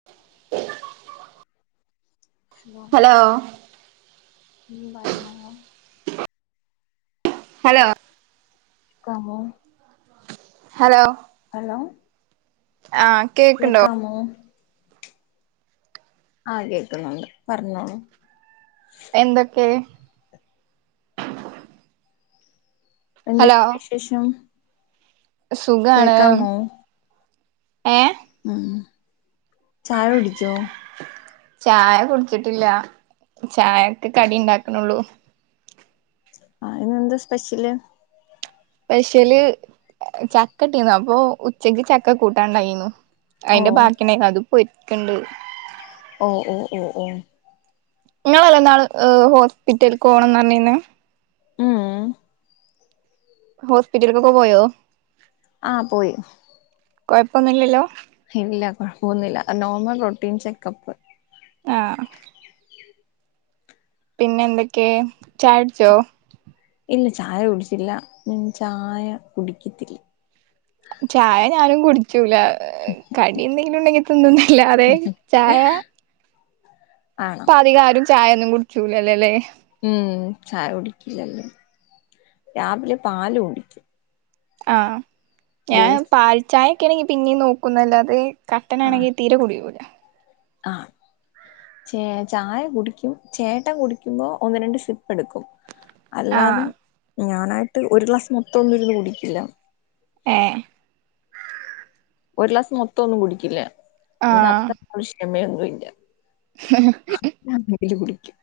[unintelligible] Hello ഒന്നും പർഞ്ഞോ hello ക്കാമോ ഹലോ ഹലോ ആഹ് കേക്കാമോ ആഹ് കേക്കുന്നുണ്ട് പർഞ്ഞോളു എന്തൊക്കെ ഹലോ എന്തെക്കെണ്ട് വിശേഷം സുഖാണ് കേക്കാമോ ഏഹ് ഉം ചായ കുടിച്ചോ ചായ കുട്ച്ചിട്ടില്ല ചായക്ക് കടി ഇണ്ടാക്ക്ണൊള്ളൂ ആഹ് ഇന്നെന്താ സ്പെഷ്യല് സ്പെഷ്യല് ചക്കട്ടീനു അപ്പൊ ഉച്ചക്ക് ചക്ക കൂട്ടാണ്ടായിനു ഓ അയിന്റെ ബാക്കിണ്ടായിനു അത് പൊരിക്ക്ണ്ട് ഓഹ് ഓഹ് ഓഹ് ഓഹ് ഇങ്ങളല്ലേ ന്നാള് ഹ് ഹോസ്പിറ്റൽക്ക് പോണംന്ന് പർഞ്ഞീന്നേ ഉം ഹോസ്പിറ്റൽക്കൊക്കെ പോയോ ആഹ് പോയി കൊയ്പ്പൊന്നുല്ലല്ലോ ഇല്ല കൊഴപ്പൊന്നുല്ല നോർമൽ റോട്ടീൻ ചെക്കപ്പ് ആഹ് പിന്നെ എന്തൊക്കെ ചായട്ച്ചോ ഇല്ല ചായ കുടിച്ചില്ല ഞാൻ ചായ കുടിക്കത്തില്ല ചായ ഞാനും കുട്ച്ചൂല കടി എന്തെങ്കിലും ഉണ്ടങ്കിൽ തിന്നുന്നല്ലാതെ ചായ ആഹ് ഇപ്പ അധികാരും ചായൊന്നും കുടിക്ക്യൂലല്ല ലേ ഉം ചായ കുടിക്കില്ലല്ലോ രാവിലെ പാല് കുടിക്കും ആഹ് ഞാൻ ബൂസ് പാൽച്ചായൊക്കെ ആണങ്കി പിന്നിം നോക്കുന്നല്ലാതെ ആഹ് കട്ടനാണങ്കിൽ തീരെ കുടികൂല ആഹ് ചേ ചായ കുടിക്കും ചേട്ടൻ കുടിയ്ക്കുമ്പൊ ഒന്ന് രണ്ട് സിപ്പ് എടുക്കും അല്ലാതെ ആഹ് ഞാനായിട്ട് ഒരു ഒര് ഗ്ലാസ് മൊത്തം ഒന്നും ഇരുന്ന് കുടിക്കില്ല ഏഹ് ഒര്ഗ്ലാസ് മൊത്തൊന്നും കുട്ക്കില്ല എന്ക്ക് ആഹ് അത്ര ക്കിശ്ട്ടമേയൊന്നുമില്ല ഞാൻ ന്തെങ്കിലും കുടിക്കും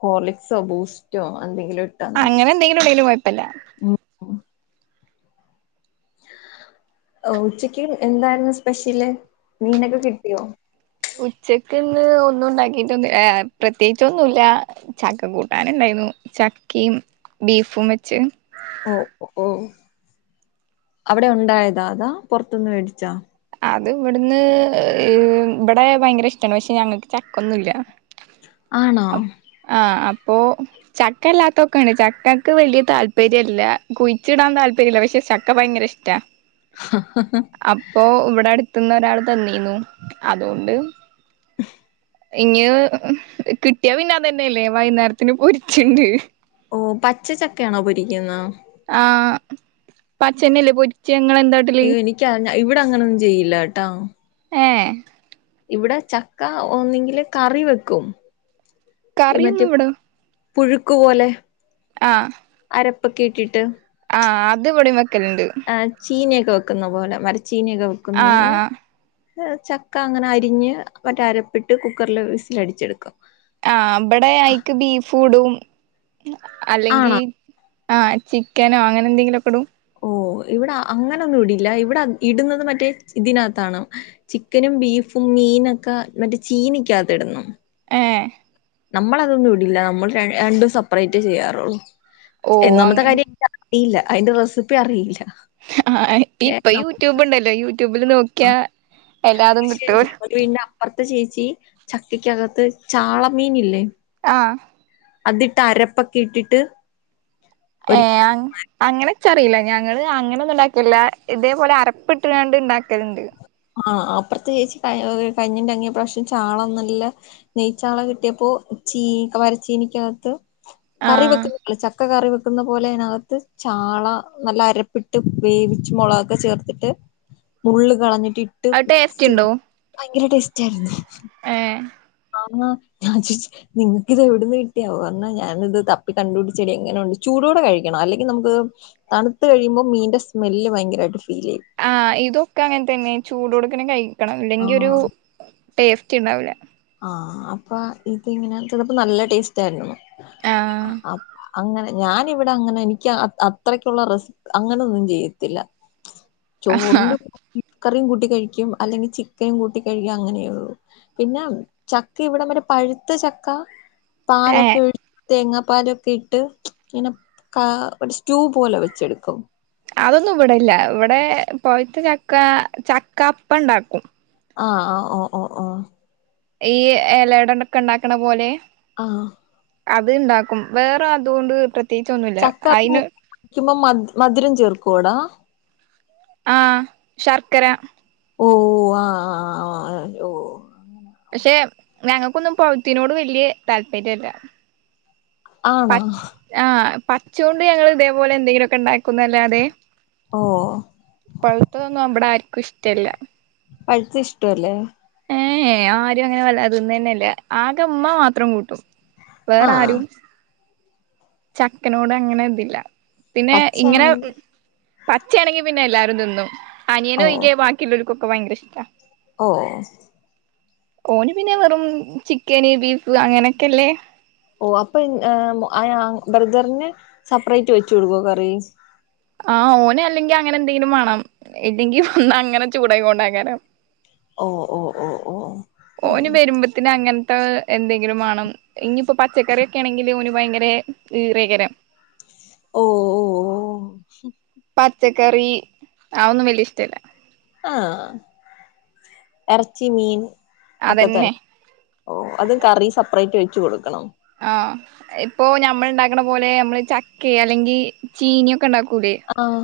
ഹോർളിക്സോ ബൂസ്റ്റോ അന്തെങ്കിലൊ ആഹ് അങ്ങനെന്തെങ്കിലും ഉണ്ടെങ്കില് കൊയ്പ്പല്ല ഉം എഹ് ഉച്ചെയ്ക്ക് എന്തായിര്ന്നു സ്പെഷ്യല് മീനക്കെ കിട്ടിയോ ഉച്ചക്ക് ഇന്ന് ഒന്നും ഇണ്ടാക്കീട്ടൊന്നും ഏഹ് പ്രത്യേകിച്ചൊന്നുല്ല്യാ ചക്കക്കൂട്ടാന് ഇണ്ടായ്ന്നു ചക്കിം ബീഫും വെച്ചെത് ഓഹ് ഒഹ് ഓഹ് അവ്ടെ ഉണ്ടായതാ അതാ പൊറ്ത്ത്ന്ന് വേടിച്ചാ അത് ഇവ്ട്ന്ന് എഹ് ഇവ് ബടെ ഭയങ്കെരെ ഇഷ്ട്ടാണ് പക്ഷെ ഞങ്ങക്ക് ചക്കൊന്നു ഇല്ല്യ ആണോ ആഹ് അപ്പോ ചക്ക അല്ലാത്തൊക്കെണ്ട് ചക്കക്ക് വല്യതാല്പര്യല്ല കുയിച്ച്ടാൻ താല്പര്യല്ല പക്ഷെ ചക്ക ഭയ്ങ്കര ഇഷ് റ്റാ ഹഹഹ് അപ്പോ ഇവ്ടഅട്ത്ത്ന്ന് ഒരാൾതന്നീന്നു അത്കൊണ്ട് ഇങ് ക്കിട്ട്യാ പിന്നെ അതെന്നെ അല്ലെ വൈന്നേരത്തിന് പൊര്ച്ച്ണ്ട് ഓഹ് പച്ചച്ചക്കയാണോ പൊരിക്ക്ന്ന് ആഹ് പ്പച്ചെന്നെല്ലേ പൊര്ച്ചാ ഇങ്ങളെന്താട്ടല് ഇൻക്കറീല ഇവ്ടെ അങ്ങനൊന്നും ചെയ്യില്ല കെട്ടോ ഏഹ് ഇവ്ടെ ചക്ക ഒന്നെങ്കില് ക്കറിവെക്കും ഇ കറിയൊന്നും മറ്റെ ഇവിടെ പുഴുക്ക്പോലെ ആഹ് അരപ്പ് ഒക്കെ ഇട്ടിട്ട് ആഹ്അത് ഇവടിം വെക്കല്ണ്ട് എഹ് ചീനിയൊക്കെ വെക്ക്ന്നപോലെ മര്ച്ചീനിയെക്കെ വെക്ക്ന്നപോലെ ആഹ് ഇഹ് ചക്ക അങ്ങനെ അരിഞ്ഞ് മറ്റേഅരപ്പിട്ട് കുക്കർല് വിസ് ല് അടിച്ചെടുക്കും ആഹ് ഇബടെഅയ്ക്ക് ബീഫൂടും അല്ലെങ്കീ ആണോ ആഹ് ചിക്കനോ അങ്ങനെ എന്തെങ്കിലൊക്കെടും ഓഹ് ഇവ്ടാ അങ്ങനൊന്നും ഇടില്ല ഇവിടാഇടുന്നത് മറ്റേ ഇതിനകത്താണ് ചിക്കനും ബീഫും മീനക്കാ മറ്റേ ചീനിക്ക്യാത്തിട്ണം ഏഹ് ന്നമ്മളതൊന്നും ഇടില്ല ന്നമ്മൾ ര രണ്ടും സപ്പ്റേറ്റ് ചെയ്യാറൊള്ളൂ ഓ എന്നാമത്തെ അങ്ങനെ കാര്യ റിയില്ല അയ്ന്റെ റെസിപ്പിഅറിയില്ല അഹ് ആഹ് ആഹ് ഇപ്പൊ യൂട്യൂബ് ഇണ്ടല്ലോ യൂട്യൂബില് നോക് ആഹ് ശെരി [unintelligible] ന്നാ അപ്പർത്തെ ചേച്ചി ചക്ക്യക്കകത്ത് ചാളമീനില്ലേ ആഹ് അതിട്ട് അരപ്പൊക്കെ ഇട്ടിട്ട് ഒരി ഏഹ് അങ്ങ് അങ്ങ്നെച്ചറീല ഞങ്ള് അങ്ങ്നൊന്നും ഉണ്ടാക്കൂല്ല ഇതേപോലെ അരപ്പ്ട്ട് ക്കാണ്ട് ഇണ്ടാക്കല്ണ്ട് ആഹ് അപ്പ്രത്തേചേച്ചി കഞ്ഞി [unintelligible] പ്രാശി ചാളന്നുല്ല നെയ്ച്ചാള കിട്ടിയപ്പോ ചീ വരച്ചീനിക്ക്വകത്ത്കറി ആഹ് വെക്ക് ചക്കകറിവെക്കുന്ന പോലെ അത് നകത്ത്ചാളനല്ല അരപ്പിട്ട് വേവിച്ച് മുളകൊച്ചേ ഇട്ട് മുള്ള്കള്ഞ്ഞ്ട്ട് അത് ടേസ്റ്റ് ഉണ്ടോ ഇട്ട്മിക്സ്ചെയ്ഭയ്ങ്കെര ടെസ്റ്റ് ആയിരുന്നു ഏഹ് [unintelligible] നിങ്ങ്ക്ക്ത് എവിട്ന്ന് കിട്ട്വാവോഅന്ന് ഞാനിത് തപ്പി കണ്ട്പ്ട്ച്ചെടി എങ്ങനെ ഉണ്ട് ചൂടോടെ കഴിക്കണം അല്ലെങ്കി ന്നമുക്ക് തണുത്ത്കഴിയുമ്പം മീൻന്റെസ്മെല്ല് ഭയ്ങ്കെരായ്ട്ട് ഫീലെയ്യും ആഹ് ഇതൊക്കെ അങ്ങൻതന്നെ ചൂടോട്ക്കന്നെ കഴിക്കണം ഇല്ലെങ്കിൽ ഒരു ആഹ് ടേസ്റ്റ്ണ്ടാവൂല്ല ആഹ് അപ്പ ഇതിങ്ങനെ ചിലപ്പോ നല്ല ടേസ്റ്റ് ആയിരുന്നു ആഹ് അങ്ങനെ ഞാനിവിടെ അങ്ങനെ എനിക്ക് അത്രയ്ക്കുള്ള റെസ് അങ്ങനൊന്നും ചെയ്യത്തില്ല ആഹ് ചോറ്ണ്ട് ഇക്കറിയും കൂട്ടി കഴിക്കും അല്ലെങ്കി ചിക്കനും കൂട്ടി കഴിക്കും അങ്ങനെയള്ളൂ പിന്നെ ചക്ക ഇവിടേം വരെ പഴുത്ത ചക്ക ഏഹ് പാലക്കെ ഒഴി തേങ്ങാപ്പാലൊക്കെ ഇട്ട് ഇനെ കാ ഒരു സ്റ്റൂ പോലെ വെച്ചെടുക്കും അതൊന്നും ഇവിടെല്ല ഇവിടെ പോയിത്ത് ചക്ക ചക്കപ്പണ്ടാക്കും ആഹ് ആഹ് ഓഹ് ഓഹ് ഓഹ് ഈ ഇലടണ്ടൊക്കെ ണ്ടാക്കണ പോലെ ആഹ് അത്ണ്ടാക്കും വേറെ അതുകൊണ്ട് ട്രി ചക്കപ്പ ക്കുമ്പോ മ മധുരം ചേർക്കോടാ ആഹ് ശർക്കര ഓഹ് ആഹ് ആഹ് ആഹ് ആഹ് ഓഹ് ക്ഷെ ഞങ്ങൾക്കൊന്നും പൗതെയ്നോട് വല്യ താല്പര്യല്ല ആണോ പച് ആഹ് പച്ചൊണ്ട് ഞങ്ങൾ ഇതേപോലെ എന്തെങ്കിലൊക്കെ ണ്ടാക്കുന്നല്ലാതെ ഓ പഴുത്തതൊന്നും നമ്മടെ ആർക്കും ഇഷ്ടല്ല പഴുത്തെ ഇഷ്ട അല്ലേ ഏഹ് ഏഹ് ആരും അങ്ങനെ വല്ലാ തിന്നെന്നെല്ലാ ആകെ ഉമ്മ മാത്രം കൂട്ടും വേറ ആഹ് ആരും ചക്കനോട് അങ്ങനെ ഇതില്ല പിന്നെ ഇങ്ങനെ പച്ചയാണെങ്കി പച്ചയാണെങ്കി പിന്നെ എല്ലാരും തിന്നും ഓ അനിയനോ ഒയികേ ബാക്കിയുള്ളവർക്കുംഒക്കെ ഭയങ്കര ഇഷ്ടാ ഓഹ് ഓന് പിന്നെ വെറും ചിക്കന് ബീഫ് അങ്ങനെയൊക്കെല്ലേ ഓഹ് അപ്പൊ ആ ബ്രദറിന് സെപ്പറേറ്റ് വെച്ചു കൊടുക്കോ കറി ആഹ് ഓന് അല്ലെങ്കി അങ്ങനെ എന്തെങ്കിലും വേണം ഇല്ലെങ്കിൽ വന്ന് അങ്ങനെ ചൂടായി കൊണ്ടാക്കാരം ഓ ഓ ഓ ഓ ഓന് വരുമ്പോത്തിന് അങ്ങൻത്തെ എന്തെങ്കിലും വേണം ഇനിയിപ്പോ പച്ചക്കറിയൊക്കെ ആണെങ്കിൽ ഓന് ഭയങ്കര ഈറയ്കരം ഓഹ് ഓഹ് ഓഹ് പച്ചക്കറി ആന്നും വല്യ ഇഷ്ടല്ല ആഹ് ഇറച്ചി മീൻ ഒക്കെ തന്നെ അതന്നെ ഓഹ് അതും കറി സെപ്പറേറ്റ് വെച്ച് കൊടുക്കണം ആഹ് ഇപ്പൊ ഞമ്മൾ ഉണ്ടാക്കണ പോലെ നമ്മള് ചക്ക അല്ലെങ്കി ചീനിയൊക്കെണ്ടാക്കൂലേ ആഹ്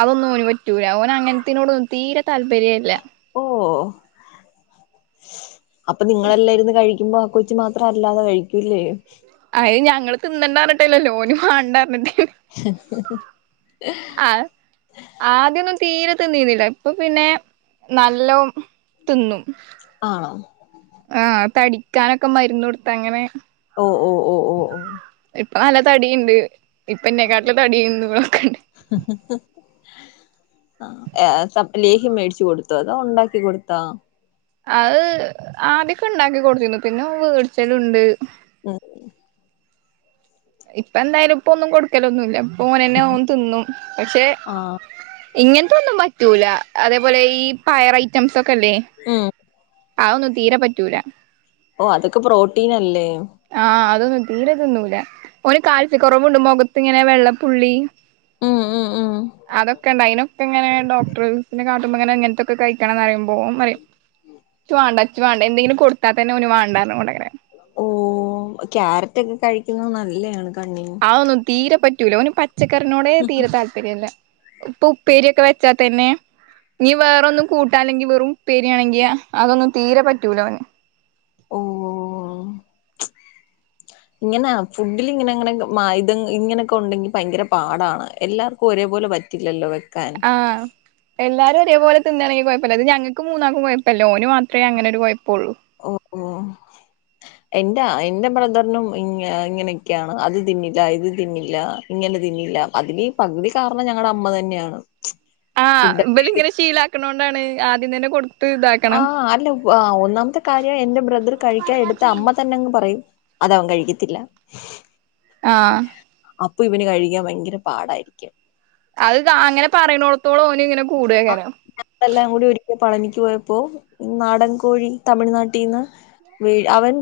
അതൊന്നും ഓന് പറ്റൂല ഓന് അങ്ങൻത്തയ്നോടൊന്നും തീരെ താല്പര്യല്ല ഓഹ് അപ്പൊ നിങ്ങളെല്ല ഇരുന്ന് കഴി ക്കുമ്പോ ആ കൊച്ചു മാത്രം അല്ലാതെ കഴിക്കൂല്ലേ അഹ് ഞങ്ങള് തിന്നണ്ടരിട്ടേല്ലോ ഓന് വണണ്ടർഞ്ഞിട്ടേ [unintelligible] ആഹ് ആദ്യൊന്നും ത്തിരെ നീന്നിനില ഇപ്പൊ പിന്നെ നലോം തിന്നും ആണോ ആഹ് തടിക്കാനൊക്കെ മരുന്ന് കൊടുത്ത് അങ്ങനെ ഓഹ് ഓഹ് ഇപ്പൊ നല്ല തടിയിണ്ട് ഇപ്പൊഎനെക്കാട്ടില് തടിന്നൊക്കണ്ടെ [unintelligible] ആഹ് അഹ് സപ ലേഹ്യം മേടിച്ചു കൊടുത്തെ അതോ ഉണ്ടാക്കി കൊടുത്താ അഹ് ആദ്യക്കെ ഇണ്ടാക്കി കൊടുത്തിന്നു പിന്നെ അഹ് വേടിച്ചൽണ്ട് ഉം ഇപ്പ എന്തായാലും ഇപ്പൊ ഒന്നും കൊടുക്കലൊന്നും ഇല്ല ഇപ്പൊ ഓനന്നെ ഓൻ തിന്നും പക്ഷെ ആഹ് ഇങ്ങനത്തൊന്നും പറ്റൂല അതേപോലെ ഈ പയർ ഐറ്റംസ് ഒക്കെ ഇല്ലേ ഉം അഹെന്നും തീരെ പറ്റൂല ഓഹ് അതൊക്കെ പ്രോട്ടീൻ അല്ലേ ആഹ് അതൊന്നും തീരെ തിന്നൂല്ല ഓന് കാൽസ്യ കുറവുണ്ട് മുഖത്ത് ഇങ്ങനെ വെള്ളപ്പുള്ളി ഉം ഉം ഉം അതൊക്കെണ്ട് അയിനൊക്കെങ്ങനെ ഡോക്ടേഴ്സിനെ കാട്ടുമ്പോ അങ്ങനെ അങ്ങനെത്തെയൊക്കെ കഴിക്കണം പറയും ഓൻ പറിം ഇച്ചു വണ്ട ഇച്ചു വണ്ട എന്തെങ്കിലും കൊടുത്താ തന്നെ ഓന് വണ്ടാർന്ന് കൊണ്ടകാരം ഓഹ് ക്യാരറ്റ് ഒക്കെ കഴിക്കുന്നത് നല്ലതാണ് കണ്ണിന് അഹേന്നും തീരെ പറ്റൂല ഓന് പച്ചക്കറിനോടെ തീരെ താൽപ ര്യല്ല ഇപ്പൊ ഉപ്പേരി ഒക്കെ വെച്ചാൽ തന്നെ ഇനി വേറൊന്നും കൂട്ടാല്ലെങ്കി വെറും ഉപ്പേരിയാണെങ്കിൽ അതൊന്നും തീരെ പറ്റൂല ഓന് ഓ [inaudible] ഇങ്ങനെ ഫുഡിൽ ഇങ്ങനെ ഇങ്ങനെ മയുധം ഇങ്ങനെയൊക്കെ ഉണ്ടെങ്കിൽ ഭയങ്കര പാടാണ് എല്ലാർക്കും ഒരേപോലെ പറ്റ- പറ്റില്ലല്ലോ വെക്കാൻ ആഹ് എല്ലാരും ഒരേപോലെ തിന്നാണെങ്കിൽ കൊഴപ്പല്ല ഇത് ഞങ്ങൾക്ക് മൂന്നാക്കും കൊഴപ്പല്ല ഓന് മാത്രമേ അങ്ങനെ ഒരു കൊഴപ്പുള്ളൂ ഓ ഓ [inaudible] എന്റെ എൻ്റെ ബ്രദറിനും ഇങ്ങ ഇങ്ങനൊക്കെയാണ് അത് തിന്നില്ല ഇത് തിന്നില്ല ഇങ്ങനെ തിന്നില്ല അതില് പകുതി കാരണം ഞങ്ങളുടെ അമ്മ തന്നെയാണ് ആഹ് ഫുഡൊക്കെ ഇബല് ഇങ്ങനെ എടു ശീലാക്കണോണ്ടാണ് ആദ്യം തന്നെ കൊടു- ആഹ് അല്ല പെ ഒന്നാമത്തെ കാര്യം എൻ്റെ ബ്രദർ കഴിക്കാൻ എടുത്ത അമ്മ തന്നെങ്ങ് പറയും അത് അവൻ കഴിക്കത്തില്ല ആഹ് അപ്പൊ ഇവന് കഴിക്കാൻ ഭയങ്കര പാടായിരിക്കും അഹ്കാ അങ്ങനെ പറയണോടത്തോളം ഓന് ഇങ്ങനെ കൂടെക്കാരം ഞങ്ങളെല്ലാം കൂടി ഒരിക്കൽ പളനിക്ക് പോയപ്പോ ഈ നാടൻ കോഴി തമിഴ്നാട്ടീന്ന് ഇ അവൻ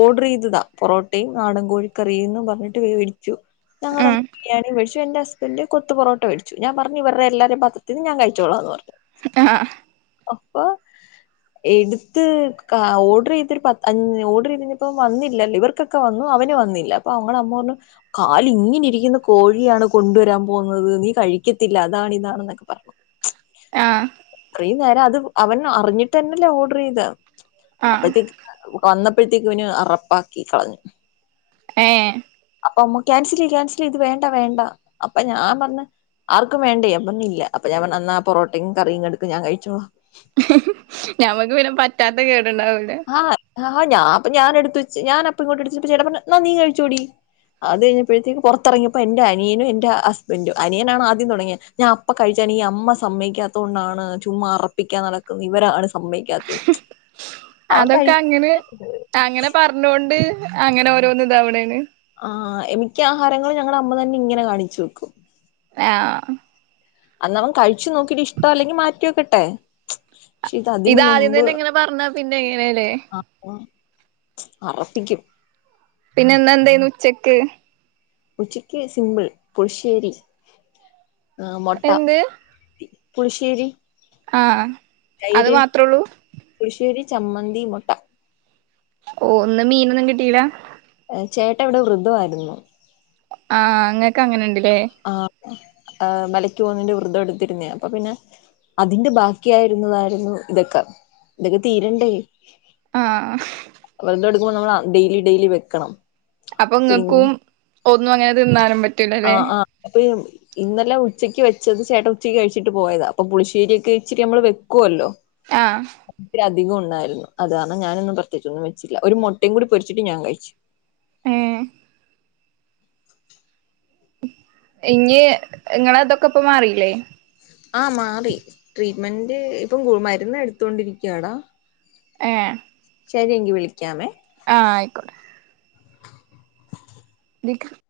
ഓർഡർ ചെയ്തതാ പൊറോട്ടയും നാടൻ കോഴിക്കറി എന്നു പറഞ്ഞിട്ട് വേടി ച്ചു ഞങ്ങൾ ഉം അന്ന് ബിരിയാണി മേടിച്ചു എന്റെ ഹസ്ബൻറ് കൊത്ത് പൊറോട്ട മേടിച്ചു ഞാൻ പറഞ്ഞു ഇവരുടെല്ലാരും പാത്രത്തീന്ന് ഞാൻ കഴിച്ചോള എന്ന് പറഞ്ഞു ആഹ് അഹ് അപ്പൊ എടുത്ത് ഓർഡർ ചെയ്ത് ഒരു പത്ത് [unintelligible] ഓർഡർ ചെയ്ത് കഴിഞ്ഞപ്പോ വന്നില്ലല്ലോ ഇവർ ഇവർക്കൊക്കെ വന്നു അവന് വന്നില്ല അപ്പൊ നമ്മളെ അമ്മ പറഞ്ഞു കാല് ഇങ്ങനെ ഇരിക്കുന്ന കോഴിയാണ് കൊണ്ടുവരാൻ പോകുന്നത് നീ കഴിക്കത്തില്ല അതാണ് ഇതാണെന്നൊക്കെ പറഞ്ഞു ആ അത്രേനേരം അത് അവൻ അറിഞ്ഞിട്ട് തന്നെല്ലേ ഓർഡർ ചെയ്തെ ആഹ് അപ്പത്തേക്ക് വന്നപ്പോഴത്തേക്ക് ഓന് അറപ്പാക്കി കളഞ്ഞു ഏ അപ്പൊ അമ്മ ക്യാൻസൽ ചെയ്യ് ക്യാൻസൽ ചെയ്യ് വേണ്ട വേണ്ട അപ്പൊ ഞാൻ പറഞ്ഞു ആർക്കും വേണ്ടേ അപ്പൊന്ന ഇല്ല അപ്പൊ ഞാൻ ഇന്നാ പൊറോട്ടയും കറിയും എടുക്ക് ഞാൻ കഴിച്ചോളാം ഞമ്മക്ക് പിന്നെ പറ്റാത്ത കേടുണ്ടാവൂലേ ആ ഞാൻ അപ്പൊ ഞാനെടുത്തു വെച്ചു ഞാൻപ്പ ഇങ്ങോട്ട എടുത്ത് വച്ചപ്പോ ചേട്ടൻ അപ്പ പറഞ്ഞു നീ കഴിച്ചോടി അത് കഴിഞ്ഞപ്പോഴത്തേക്ക് പുറത്തിറങ്ങിയപ്പോ എന്റെ അനിയനും എന്റെ ഹസ്ബൻ്റും അനിയനാണ് ആദ്യം തുടങ്ങിയത് ഞാൻ അപ്പ കഴിച്ചേനെ ഈ അമ്മ സമ്മയിക്കാത്ത കൊണ്ടാണ് ചുമ്മ അറപ്പിക്കാൻ നടക്കുന്നത് ഇവരാണ് സമായികാത്തത് അതൊക്കെ അങ്ങനെ അങ്ങനെ പറഞ്ഞൊണ്ട് അങ്ങനെ ഓരോന്ന് ഇതാവണ് ആ എനിക്ക് ആഹാരങ്ങള് ഞങ്ങളെ അമ്മ തന്നെ ഇങ്ങനെ കാണിച്ചു വെക്കും [unintelligible] അന്ന് അവൻ കഴിച്ചു നോക്കിട്ട് ഇഷ്ടം അല്ലെങ്കി മാറ്റിവെക്കട്ടെ പക്ഷെ ഇത് അതിന് ഇതാദ്യം മുമ്പ് തന്നെ ഇങ്ങനെ പറഞ്ഞാ പിന്നെ എങ്ങനെല്ലേ ആ അറപ്പിക്കും പിന്നെ ഇന്ന് എന്തെയ്നു ഉച്ചക്ക് ഉച്ചക്ക് സിമ്പിൾ പുളിശ്ശേരി ആഹ് മൊട്ട എന്ത് പുളിശ്ശേരി ആഹ് ആ തൈര് പുളിശ്ശേരി ചമ്മന്തി മൊട്ട ഒഹ് ഇന്ന് മീനൊന്നും കിട്ടീല ചേട്ടൻ ഇവടെ വൃധവായിരുന്നു. ആഹ് ഇങ്ങക്കങ്ങനെണ്ട്ലെ ആഹ് മലക്ക് പോവുന്നെന്റെ വൃധം എടുത്തിരുന്നേ അപ്പൊ പിന്നെ അതിന്റെ ബാക്കി ആയിരുന്നതായിരുന്നു ഇതൊക്കെ ഇതൊക്കെ തീരണ്ടേ ആഹ് ആ വ്രതം എടുക്കുമ്പോ നമ്മൾ ആ ഡെയിലി ഡെയിലി വെക്കണം അപ്പൊ പിൻ ഇങ്ങക്കും ഒന്നും അങ്ങനെ തിന്നാനും പറ്റ ആഹ് ആ [unintelligible] ഇന്നലെ ഉച്ചയ്ക്ക് വെച്ചത് ചേട്ടൻ ഉച്ചയ്ക്ക് കഴിച്ചിട്ട് പോയതാ അപ്പൊ പുളിശ്ശേരിയൊക്കെ ഇച്ചിരി നമ്മള് വെക്കുവല്ലോ ആഹ് ഒത്തിരി അിധികം ഉണ്ടയിരുന്നു അത് കാരണം ഞാനൊന്നും പ്രത്യേകിച്ചൊന്നും വെച്ചില്ല ഒരു മൊട്ടയും കൂടി പൊരിച്ചിട്ട് ഞാൻ കഴിച്ചു ഏഹ് ഇഞ്ഞി ഇങ്ങളതൊക്കെപ്പം മാറില്ലേ ആഹ് മാറി ട്രീറ്റ്മെന്റ് ഇപ്പം മരുന്ന് എടുത്തൊണ്ടിരിക്കാടാ ഏഹ് ശരി എങ്കിൽ വിളിക്കാമേ ആഹ് ആയിക്കോട്ടെ വിളിക്കാം